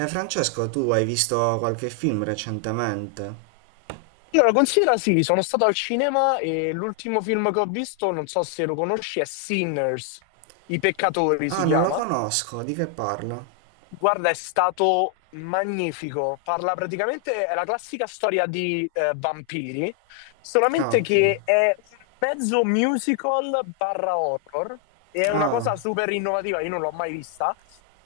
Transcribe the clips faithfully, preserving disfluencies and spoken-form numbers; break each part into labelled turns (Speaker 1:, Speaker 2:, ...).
Speaker 1: Eh, Francesco, tu hai visto qualche film recentemente?
Speaker 2: Allora, considera sì, sono stato al cinema e l'ultimo film che ho visto, non so se lo conosci, è Sinners, I peccatori si
Speaker 1: Ah, non lo
Speaker 2: chiama.
Speaker 1: conosco, di che parla?
Speaker 2: Guarda, è stato magnifico. Parla praticamente, è la classica storia di eh, vampiri,
Speaker 1: Ah,
Speaker 2: solamente
Speaker 1: ok.
Speaker 2: che è un mezzo musical barra horror e è una
Speaker 1: Ah,
Speaker 2: cosa super innovativa, io non l'ho mai vista.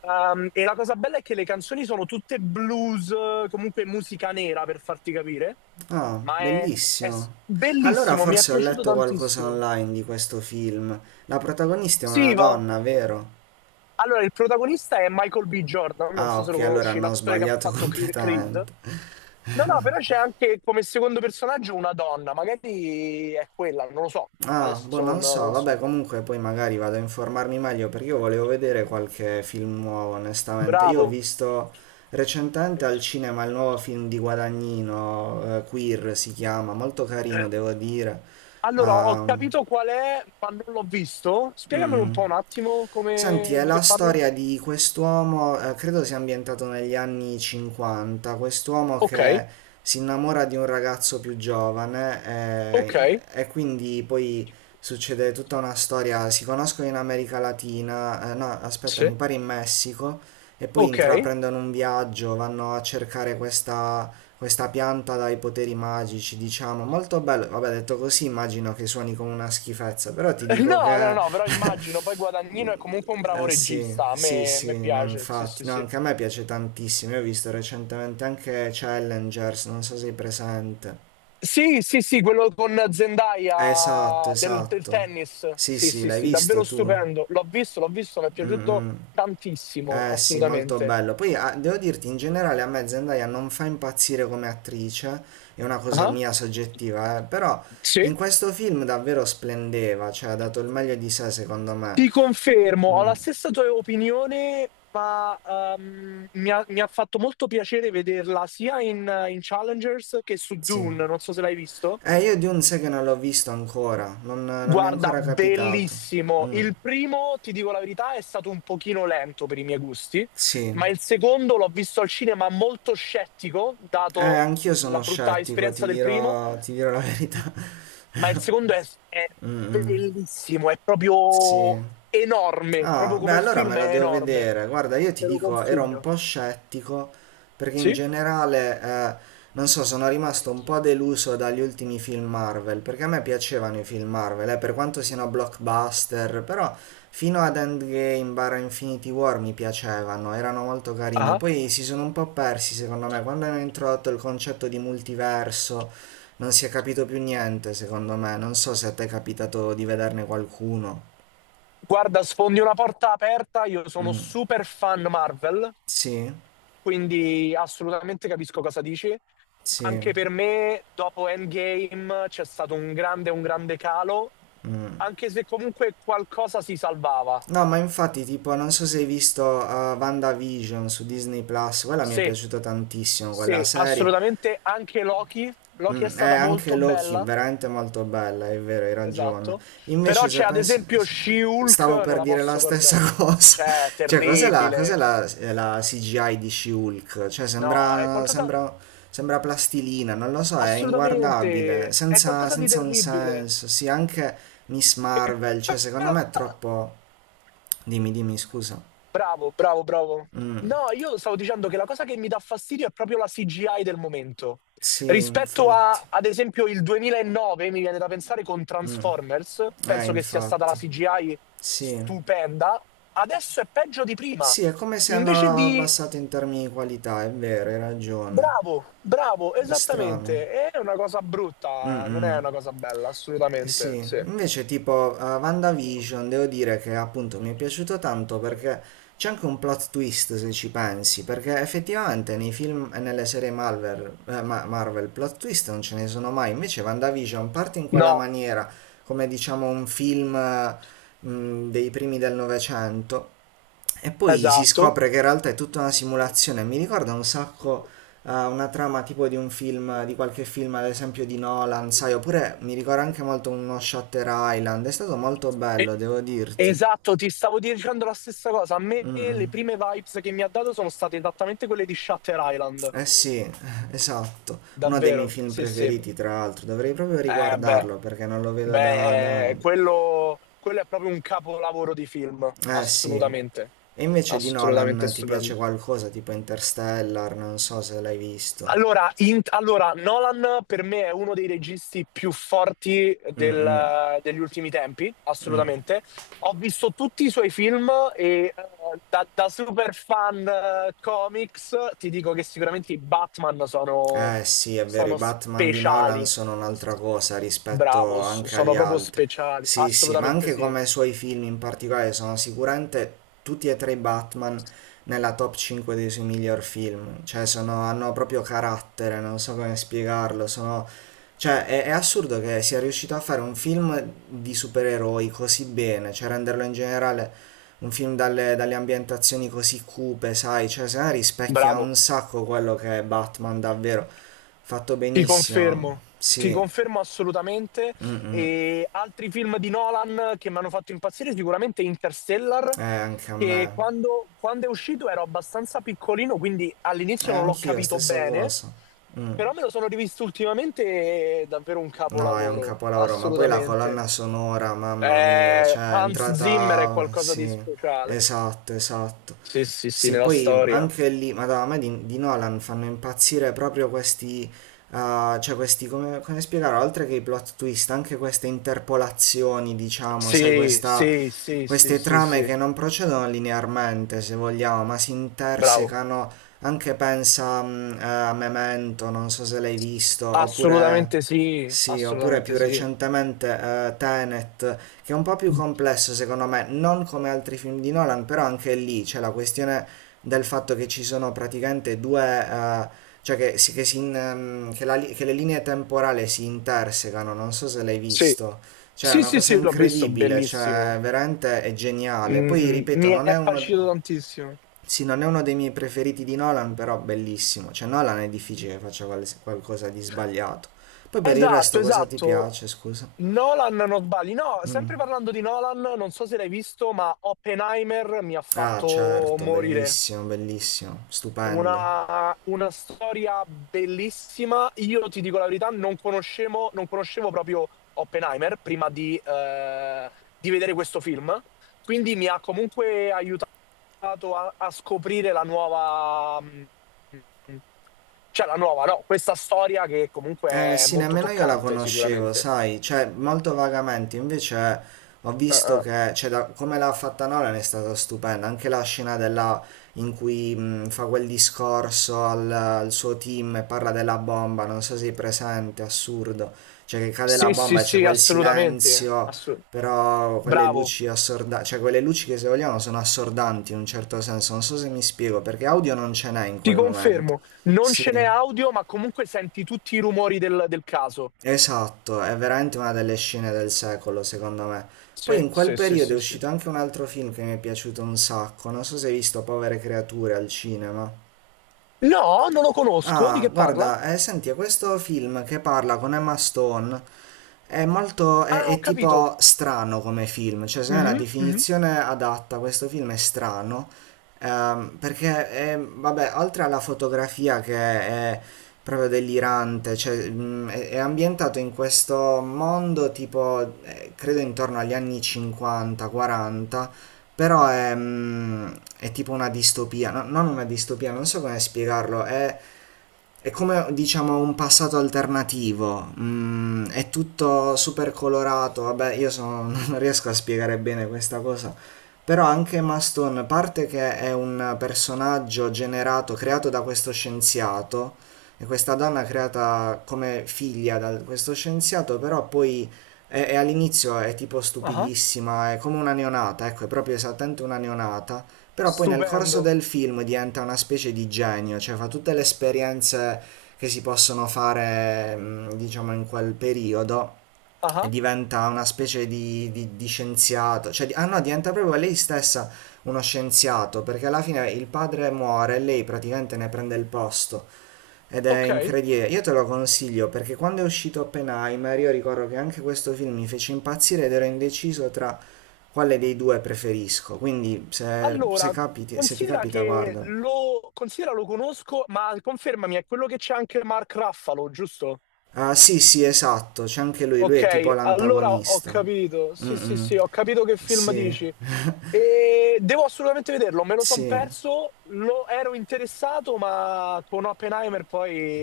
Speaker 2: Ehm, e la cosa bella è che le canzoni sono tutte blues, comunque musica nera per farti capire,
Speaker 1: ah,
Speaker 2: ma è, è s-
Speaker 1: bellissimo. Allora
Speaker 2: bellissimo, mi è
Speaker 1: forse ho
Speaker 2: piaciuto
Speaker 1: letto qualcosa
Speaker 2: tantissimo.
Speaker 1: online di questo film. La protagonista è una
Speaker 2: Sì, va.
Speaker 1: donna, vero?
Speaker 2: Allora, il protagonista è Michael B. Jordan, non
Speaker 1: Ah,
Speaker 2: so se
Speaker 1: ok,
Speaker 2: lo
Speaker 1: allora
Speaker 2: conosci,
Speaker 1: hanno
Speaker 2: l'attore che ha
Speaker 1: sbagliato
Speaker 2: fatto Cre- Creed.
Speaker 1: completamente.
Speaker 2: No, no, però c'è anche come secondo personaggio una donna, magari è quella, non lo so,
Speaker 1: Ah, boh,
Speaker 2: adesso non,
Speaker 1: non so,
Speaker 2: non
Speaker 1: vabbè,
Speaker 2: so.
Speaker 1: comunque poi magari vado a informarmi meglio perché io volevo vedere qualche film nuovo, onestamente. Io ho
Speaker 2: Bravo.
Speaker 1: visto recentemente al cinema il nuovo film di Guadagnino, eh, Queer si chiama, molto carino, devo dire.
Speaker 2: Allora, ho
Speaker 1: Ah,
Speaker 2: capito qual è, ma non l'ho visto. Spiegamelo un
Speaker 1: mm.
Speaker 2: po' un attimo
Speaker 1: Senti,
Speaker 2: come
Speaker 1: è
Speaker 2: di
Speaker 1: la
Speaker 2: che parlo.
Speaker 1: storia di quest'uomo, eh, credo sia ambientato negli anni cinquanta, quest'uomo
Speaker 2: Ok,
Speaker 1: che si innamora di un ragazzo più giovane
Speaker 2: ok,
Speaker 1: eh, e quindi poi succede tutta una storia, si conoscono in America Latina, eh, no, aspetta, mi
Speaker 2: sì,
Speaker 1: pare in Messico, e poi
Speaker 2: ok.
Speaker 1: intraprendono un viaggio, vanno a cercare questa questa pianta dai poteri magici, diciamo, molto bello. Vabbè, detto così immagino che suoni come una schifezza, però ti dico
Speaker 2: No, no,
Speaker 1: che...
Speaker 2: no, però immagino, poi Guadagnino è comunque un bravo
Speaker 1: Eh sì,
Speaker 2: regista, a
Speaker 1: sì,
Speaker 2: me, a
Speaker 1: sì,
Speaker 2: me
Speaker 1: no,
Speaker 2: piace, sì, sì,
Speaker 1: infatti, no,
Speaker 2: sì.
Speaker 1: anche a me piace tantissimo. Io ho visto recentemente anche Challengers, non so se sei presente.
Speaker 2: Sì, sì, sì, quello con
Speaker 1: Esatto,
Speaker 2: Zendaya del, del
Speaker 1: esatto.
Speaker 2: tennis,
Speaker 1: Sì,
Speaker 2: sì,
Speaker 1: sì,
Speaker 2: sì,
Speaker 1: l'hai
Speaker 2: sì,
Speaker 1: visto
Speaker 2: davvero
Speaker 1: tu?
Speaker 2: stupendo, l'ho visto, l'ho visto, mi è
Speaker 1: Mm,
Speaker 2: piaciuto
Speaker 1: mm.
Speaker 2: tantissimo,
Speaker 1: Eh sì, molto
Speaker 2: assolutamente.
Speaker 1: bello. Poi ah, devo dirti, in generale a me Zendaya non fa impazzire come attrice, è una cosa
Speaker 2: Ah,
Speaker 1: mia soggettiva, eh, però
Speaker 2: sì?
Speaker 1: in questo film davvero splendeva, cioè ha dato il meglio di sé secondo me.
Speaker 2: Ti confermo, ho
Speaker 1: Mm,
Speaker 2: la stessa tua opinione, ma ehm, mi ha, mi ha fatto molto piacere vederla sia in, in Challengers che su
Speaker 1: sì.
Speaker 2: Dune, non so se l'hai visto.
Speaker 1: Eh, io Dune sai che non l'ho visto ancora, non, non mi è
Speaker 2: Guarda,
Speaker 1: ancora capitato.
Speaker 2: bellissimo.
Speaker 1: Mm,
Speaker 2: Il primo, ti dico la verità, è stato un pochino lento per i miei gusti,
Speaker 1: sì.
Speaker 2: ma il secondo l'ho visto al cinema molto scettico,
Speaker 1: Eh,
Speaker 2: dato
Speaker 1: anch'io
Speaker 2: la
Speaker 1: sono
Speaker 2: brutta
Speaker 1: scettico, ti
Speaker 2: esperienza del primo.
Speaker 1: dirò, ti dirò la verità.
Speaker 2: Ma il secondo è, è
Speaker 1: Mm, mm,
Speaker 2: bellissimo, è proprio
Speaker 1: sì.
Speaker 2: enorme,
Speaker 1: Ah,
Speaker 2: proprio
Speaker 1: beh,
Speaker 2: come
Speaker 1: allora me
Speaker 2: film
Speaker 1: la
Speaker 2: è
Speaker 1: devo
Speaker 2: enorme.
Speaker 1: vedere. Guarda, io ti
Speaker 2: Te lo
Speaker 1: dico, ero un
Speaker 2: consiglio.
Speaker 1: po' scettico perché in
Speaker 2: Sì?
Speaker 1: generale, eh, non so, sono rimasto un po' deluso dagli ultimi film Marvel, perché a me piacevano i film Marvel, eh, per quanto siano blockbuster, però fino ad Endgame barra Infinity War mi piacevano, erano molto carini.
Speaker 2: Ah.
Speaker 1: Poi si sono un po' persi, secondo me, quando hanno introdotto il concetto di multiverso, non si è capito più niente, secondo me. Non so se a te è capitato di vederne qualcuno.
Speaker 2: Guarda, sfondi una porta aperta, io sono
Speaker 1: Mm,
Speaker 2: super fan Marvel,
Speaker 1: sì.
Speaker 2: quindi assolutamente capisco cosa dici.
Speaker 1: Sì,
Speaker 2: Anche per me, dopo Endgame, c'è stato un grande, un grande calo,
Speaker 1: mh.
Speaker 2: anche se comunque qualcosa si salvava.
Speaker 1: No, ma infatti, tipo, non so se hai visto Vanda WandaVision su Disney Plus, quella mi è
Speaker 2: Sì,
Speaker 1: piaciuta tantissimo, quella
Speaker 2: sì,
Speaker 1: serie.
Speaker 2: assolutamente. Anche Loki, Loki è
Speaker 1: Mm, è
Speaker 2: stata
Speaker 1: anche
Speaker 2: molto
Speaker 1: Loki,
Speaker 2: bella,
Speaker 1: veramente molto bella, è vero, hai ragione.
Speaker 2: esatto. Però
Speaker 1: Invece, se
Speaker 2: c'è ad
Speaker 1: pensi,
Speaker 2: esempio She-Hulk,
Speaker 1: stavo
Speaker 2: non
Speaker 1: per
Speaker 2: la
Speaker 1: dire la
Speaker 2: posso
Speaker 1: stessa
Speaker 2: guardare.
Speaker 1: cosa.
Speaker 2: Cioè, è
Speaker 1: Cioè, cos'è la, cos'è
Speaker 2: terribile.
Speaker 1: la, eh, la C G I di She-Hulk? Cioè,
Speaker 2: No, è
Speaker 1: sembra,
Speaker 2: qualcosa.
Speaker 1: sembra, sembra plastilina, non lo so, è inguardabile,
Speaker 2: Assolutamente, è
Speaker 1: senza,
Speaker 2: qualcosa di
Speaker 1: senza un
Speaker 2: terribile.
Speaker 1: senso. Sì, anche Miss
Speaker 2: E
Speaker 1: Marvel,
Speaker 2: poi
Speaker 1: cioè, secondo
Speaker 2: la-
Speaker 1: me è troppo. Dimmi, dimmi, scusa.
Speaker 2: bravo, bravo, bravo.
Speaker 1: Mm,
Speaker 2: No, io stavo dicendo che la cosa che mi dà fastidio è proprio la C G I del momento.
Speaker 1: sì,
Speaker 2: Rispetto
Speaker 1: infatti.
Speaker 2: a, ad esempio, il duemilanove, mi viene da pensare con
Speaker 1: Mm,
Speaker 2: Transformers,
Speaker 1: eh,
Speaker 2: penso che sia stata la
Speaker 1: infatti.
Speaker 2: C G I
Speaker 1: Sì.
Speaker 2: stupenda. Adesso è peggio di prima.
Speaker 1: Sì, è come se
Speaker 2: Invece
Speaker 1: hanno
Speaker 2: di...
Speaker 1: abbassato in termini di qualità, è vero, hai ragione.
Speaker 2: bravo, bravo,
Speaker 1: È strano.
Speaker 2: esattamente. È una cosa
Speaker 1: Mm,
Speaker 2: brutta, non
Speaker 1: mm.
Speaker 2: è una cosa bella,
Speaker 1: Eh,
Speaker 2: assolutamente,
Speaker 1: sì,
Speaker 2: sì.
Speaker 1: invece tipo eh, WandaVision devo dire che appunto mi è piaciuto tanto perché c'è anche un plot twist se ci pensi, perché effettivamente nei film e nelle serie Marvel, eh, Ma- Marvel plot twist non ce ne sono mai, invece WandaVision parte in quella
Speaker 2: No,
Speaker 1: maniera, come diciamo un film eh, mh, dei primi del Novecento, e poi si
Speaker 2: esatto.
Speaker 1: scopre che in realtà è tutta una simulazione. Mi ricorda un sacco eh, una trama tipo di un film, di qualche film, ad esempio di Nolan, sai, oppure mi ricorda anche molto uno Shutter Island. È stato molto
Speaker 2: E-
Speaker 1: bello, devo dirti.
Speaker 2: esatto, ti stavo dicendo la stessa cosa. A me
Speaker 1: Mm,
Speaker 2: le
Speaker 1: mm.
Speaker 2: prime vibes che mi ha dato sono state esattamente quelle di Shutter Island.
Speaker 1: Eh sì, esatto. Uno dei miei
Speaker 2: Davvero?
Speaker 1: film
Speaker 2: Sì, sì.
Speaker 1: preferiti, tra l'altro. Dovrei proprio
Speaker 2: Eh, beh,
Speaker 1: riguardarlo perché non lo vedo da, da
Speaker 2: beh, eh,
Speaker 1: anni.
Speaker 2: quello, quello è proprio un capolavoro di film.
Speaker 1: Eh sì.
Speaker 2: Assolutamente.
Speaker 1: E invece di
Speaker 2: Assolutamente
Speaker 1: Nolan ti
Speaker 2: stupendo.
Speaker 1: piace qualcosa tipo Interstellar? Non so se l'hai visto.
Speaker 2: Allora, in- allora, Nolan per me è uno dei registi più forti
Speaker 1: Mm, mm.
Speaker 2: del- degli ultimi tempi, assolutamente. Ho visto tutti i suoi film e eh, da, da super fan eh, comics ti dico che sicuramente i Batman sono,
Speaker 1: Eh sì, è vero, i
Speaker 2: sono
Speaker 1: Batman di Nolan
Speaker 2: speciali.
Speaker 1: sono un'altra cosa rispetto
Speaker 2: Bravo, s-
Speaker 1: anche
Speaker 2: sono
Speaker 1: agli
Speaker 2: proprio
Speaker 1: altri.
Speaker 2: speciali,
Speaker 1: Sì, sì, ma
Speaker 2: assolutamente
Speaker 1: anche
Speaker 2: sì.
Speaker 1: come i suoi film in particolare sono sicuramente tutti e tre i Batman nella top cinque dei suoi miglior film. Cioè, sono, hanno proprio carattere, non so come spiegarlo, sono... Cioè, è, è assurdo che sia riuscito a fare un film di supereroi così bene, cioè renderlo in generale un film dalle, dalle ambientazioni così cupe, sai, cioè se no rispecchia un
Speaker 2: Bravo.
Speaker 1: sacco quello che è Batman davvero, fatto
Speaker 2: Ti
Speaker 1: benissimo,
Speaker 2: confermo, ti
Speaker 1: sì,
Speaker 2: confermo assolutamente.
Speaker 1: mm
Speaker 2: E altri film di Nolan che mi hanno fatto impazzire, sicuramente Interstellar,
Speaker 1: eh, anche a
Speaker 2: che
Speaker 1: me,
Speaker 2: quando, quando è uscito ero abbastanza piccolino, quindi
Speaker 1: e
Speaker 2: all'inizio non l'ho
Speaker 1: anch'io,
Speaker 2: capito
Speaker 1: stessa
Speaker 2: bene,
Speaker 1: cosa, mm.
Speaker 2: però me lo sono rivisto ultimamente e è davvero un
Speaker 1: No, è un
Speaker 2: capolavoro,
Speaker 1: capolavoro, ma poi la
Speaker 2: assolutamente.
Speaker 1: colonna sonora, mamma mia,
Speaker 2: Eh,
Speaker 1: cioè è
Speaker 2: Hans Zimmer è
Speaker 1: entrata,
Speaker 2: qualcosa di
Speaker 1: sì,
Speaker 2: speciale.
Speaker 1: esatto, esatto.
Speaker 2: Sì, sì, sì,
Speaker 1: Sì,
Speaker 2: nella
Speaker 1: poi
Speaker 2: storia.
Speaker 1: anche lì, madonna, a me di, di Nolan fanno impazzire proprio questi, eh, cioè questi, come, come spiegare, oltre che i plot twist, anche queste interpolazioni, diciamo, sai,
Speaker 2: Sì,
Speaker 1: questa,
Speaker 2: sì, sì, sì,
Speaker 1: queste
Speaker 2: sì,
Speaker 1: trame
Speaker 2: sì.
Speaker 1: che non procedono linearmente, se vogliamo, ma si
Speaker 2: Bravo.
Speaker 1: intersecano, anche pensa, mh, eh, a Memento, non so se l'hai visto,
Speaker 2: Assolutamente
Speaker 1: oppure...
Speaker 2: sì,
Speaker 1: Sì, oppure
Speaker 2: assolutamente
Speaker 1: più
Speaker 2: sì.
Speaker 1: recentemente eh, Tenet, che è un po' più complesso secondo me, non come altri film di Nolan, però anche lì c'è la questione del fatto che ci sono praticamente due, eh, cioè che, si- che si in- ehm, che la li- che le linee temporali si intersecano, non so se l'hai
Speaker 2: Sì,
Speaker 1: visto. Cioè, è
Speaker 2: sì,
Speaker 1: una
Speaker 2: sì,
Speaker 1: cosa
Speaker 2: sì, l'ho visto,
Speaker 1: incredibile, cioè
Speaker 2: bellissimo.
Speaker 1: veramente è geniale. Poi
Speaker 2: Mm,
Speaker 1: ripeto,
Speaker 2: mi
Speaker 1: non è
Speaker 2: è
Speaker 1: uno...
Speaker 2: piaciuto tantissimo.
Speaker 1: Sì, non è uno dei miei preferiti di Nolan, però bellissimo. Cioè, Nolan è difficile che faccia qual- qualcosa di sbagliato. Poi per il
Speaker 2: Esatto,
Speaker 1: resto cosa ti
Speaker 2: esatto.
Speaker 1: piace, scusa?
Speaker 2: Nolan, non sbagli. No,
Speaker 1: Mm.
Speaker 2: sempre parlando di Nolan, non so se l'hai visto, ma Oppenheimer mi ha
Speaker 1: Ah,
Speaker 2: fatto
Speaker 1: certo,
Speaker 2: morire.
Speaker 1: bellissimo, bellissimo, stupendo.
Speaker 2: Una, una storia bellissima. Io ti dico la verità, non conoscevo, non conoscevo proprio Oppenheimer prima di, eh, di vedere questo film, quindi mi ha comunque aiutato a, a scoprire la nuova, mh, cioè la nuova, no, questa storia che comunque
Speaker 1: Eh
Speaker 2: è
Speaker 1: sì,
Speaker 2: molto
Speaker 1: nemmeno io la
Speaker 2: toccante
Speaker 1: conoscevo,
Speaker 2: sicuramente.
Speaker 1: sai, cioè molto vagamente, invece ho
Speaker 2: Eh,
Speaker 1: visto
Speaker 2: eh.
Speaker 1: che, cioè, da- come l'ha fatta Nolan è stata stupenda, anche la scena della, in cui mh, fa quel discorso al, al suo team e parla della bomba, non so se sei presente, assurdo, cioè che cade la
Speaker 2: Sì, sì,
Speaker 1: bomba e c'è
Speaker 2: sì,
Speaker 1: quel
Speaker 2: assolutamente.
Speaker 1: silenzio,
Speaker 2: Assu-
Speaker 1: però quelle
Speaker 2: bravo.
Speaker 1: luci assordanti, cioè quelle luci che se vogliamo sono assordanti in un certo senso, non so se mi spiego, perché audio non ce n'è in
Speaker 2: Ti
Speaker 1: quel momento,
Speaker 2: confermo, non ce n'è
Speaker 1: sì.
Speaker 2: audio, ma comunque senti tutti i rumori del, del caso.
Speaker 1: Esatto, è veramente una delle scene del secolo, secondo me. Poi
Speaker 2: Sì,
Speaker 1: in quel
Speaker 2: sì, sì,
Speaker 1: periodo è
Speaker 2: sì, sì.
Speaker 1: uscito anche un altro film che mi è piaciuto un sacco, non so se hai visto Povere creature al cinema.
Speaker 2: No, non lo conosco. Di
Speaker 1: Ah,
Speaker 2: che parla?
Speaker 1: guarda, eh, senti, è questo film che parla con Emma Stone è molto, è,
Speaker 2: Ah, ho
Speaker 1: è
Speaker 2: capito.
Speaker 1: tipo strano come film, cioè secondo me la
Speaker 2: Mhm, mhm.
Speaker 1: definizione adatta a questo film è strano, ehm, perché è- vabbè, oltre alla fotografia che è proprio delirante, cioè, mh, è, è ambientato in questo mondo tipo, eh, credo intorno agli anni cinquanta, quaranta, però è, mh, è tipo una distopia, no- non una distopia, non so come spiegarlo, è è come diciamo un passato alternativo, mm, è tutto super colorato, vabbè io sono- non riesco a spiegare bene questa cosa, però anche Maston, a parte che è un personaggio generato, creato da questo scienziato, e questa donna creata come figlia da questo scienziato, però poi è, è all'inizio è tipo
Speaker 2: Ah,
Speaker 1: stupidissima, è come una neonata, ecco, è proprio esattamente una neonata, però poi nel corso
Speaker 2: stupendo.
Speaker 1: del film diventa una specie di genio, cioè fa tutte le esperienze che si possono fare, mh, diciamo, in quel periodo e
Speaker 2: Ah,
Speaker 1: diventa una specie di, di- di scienziato, cioè, di- ah no, diventa proprio lei stessa uno scienziato, perché alla fine il padre muore e lei praticamente ne prende il posto. Ed è
Speaker 2: ok.
Speaker 1: incredibile, io te lo consiglio perché quando è uscito Oppenheimer io ricordo che anche questo film mi fece impazzire ed ero indeciso tra quale dei due preferisco, quindi se, se
Speaker 2: Allora,
Speaker 1: capiti- se ti
Speaker 2: considera
Speaker 1: capita
Speaker 2: che
Speaker 1: guarda.
Speaker 2: lo, considera lo conosco, ma confermami, è quello che c'è anche Mark Raffalo, giusto?
Speaker 1: Ah, sì, sì, esatto, c'è anche lui, lui è tipo
Speaker 2: Ok, allora ho
Speaker 1: l'antagonista.
Speaker 2: capito.
Speaker 1: Mm,
Speaker 2: Sì, sì,
Speaker 1: mm.
Speaker 2: sì, ho capito che film
Speaker 1: Sì,
Speaker 2: dici. E devo assolutamente vederlo, me lo son
Speaker 1: sì.
Speaker 2: perso, lo ero interessato, ma con Oppenheimer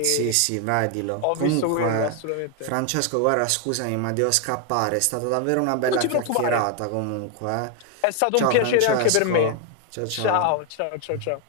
Speaker 1: Sì, sì, vedilo.
Speaker 2: ho visto quello,
Speaker 1: Comunque,
Speaker 2: assolutamente.
Speaker 1: Francesco, guarda, scusami, ma devo scappare. È stata davvero una
Speaker 2: Ma non
Speaker 1: bella
Speaker 2: ti preoccupare,
Speaker 1: chiacchierata, comunque. Eh.
Speaker 2: è stato un
Speaker 1: Ciao,
Speaker 2: piacere anche per
Speaker 1: Francesco.
Speaker 2: me.
Speaker 1: Ciao,
Speaker 2: Ciao,
Speaker 1: ciao.
Speaker 2: ciao, ciao, ciao.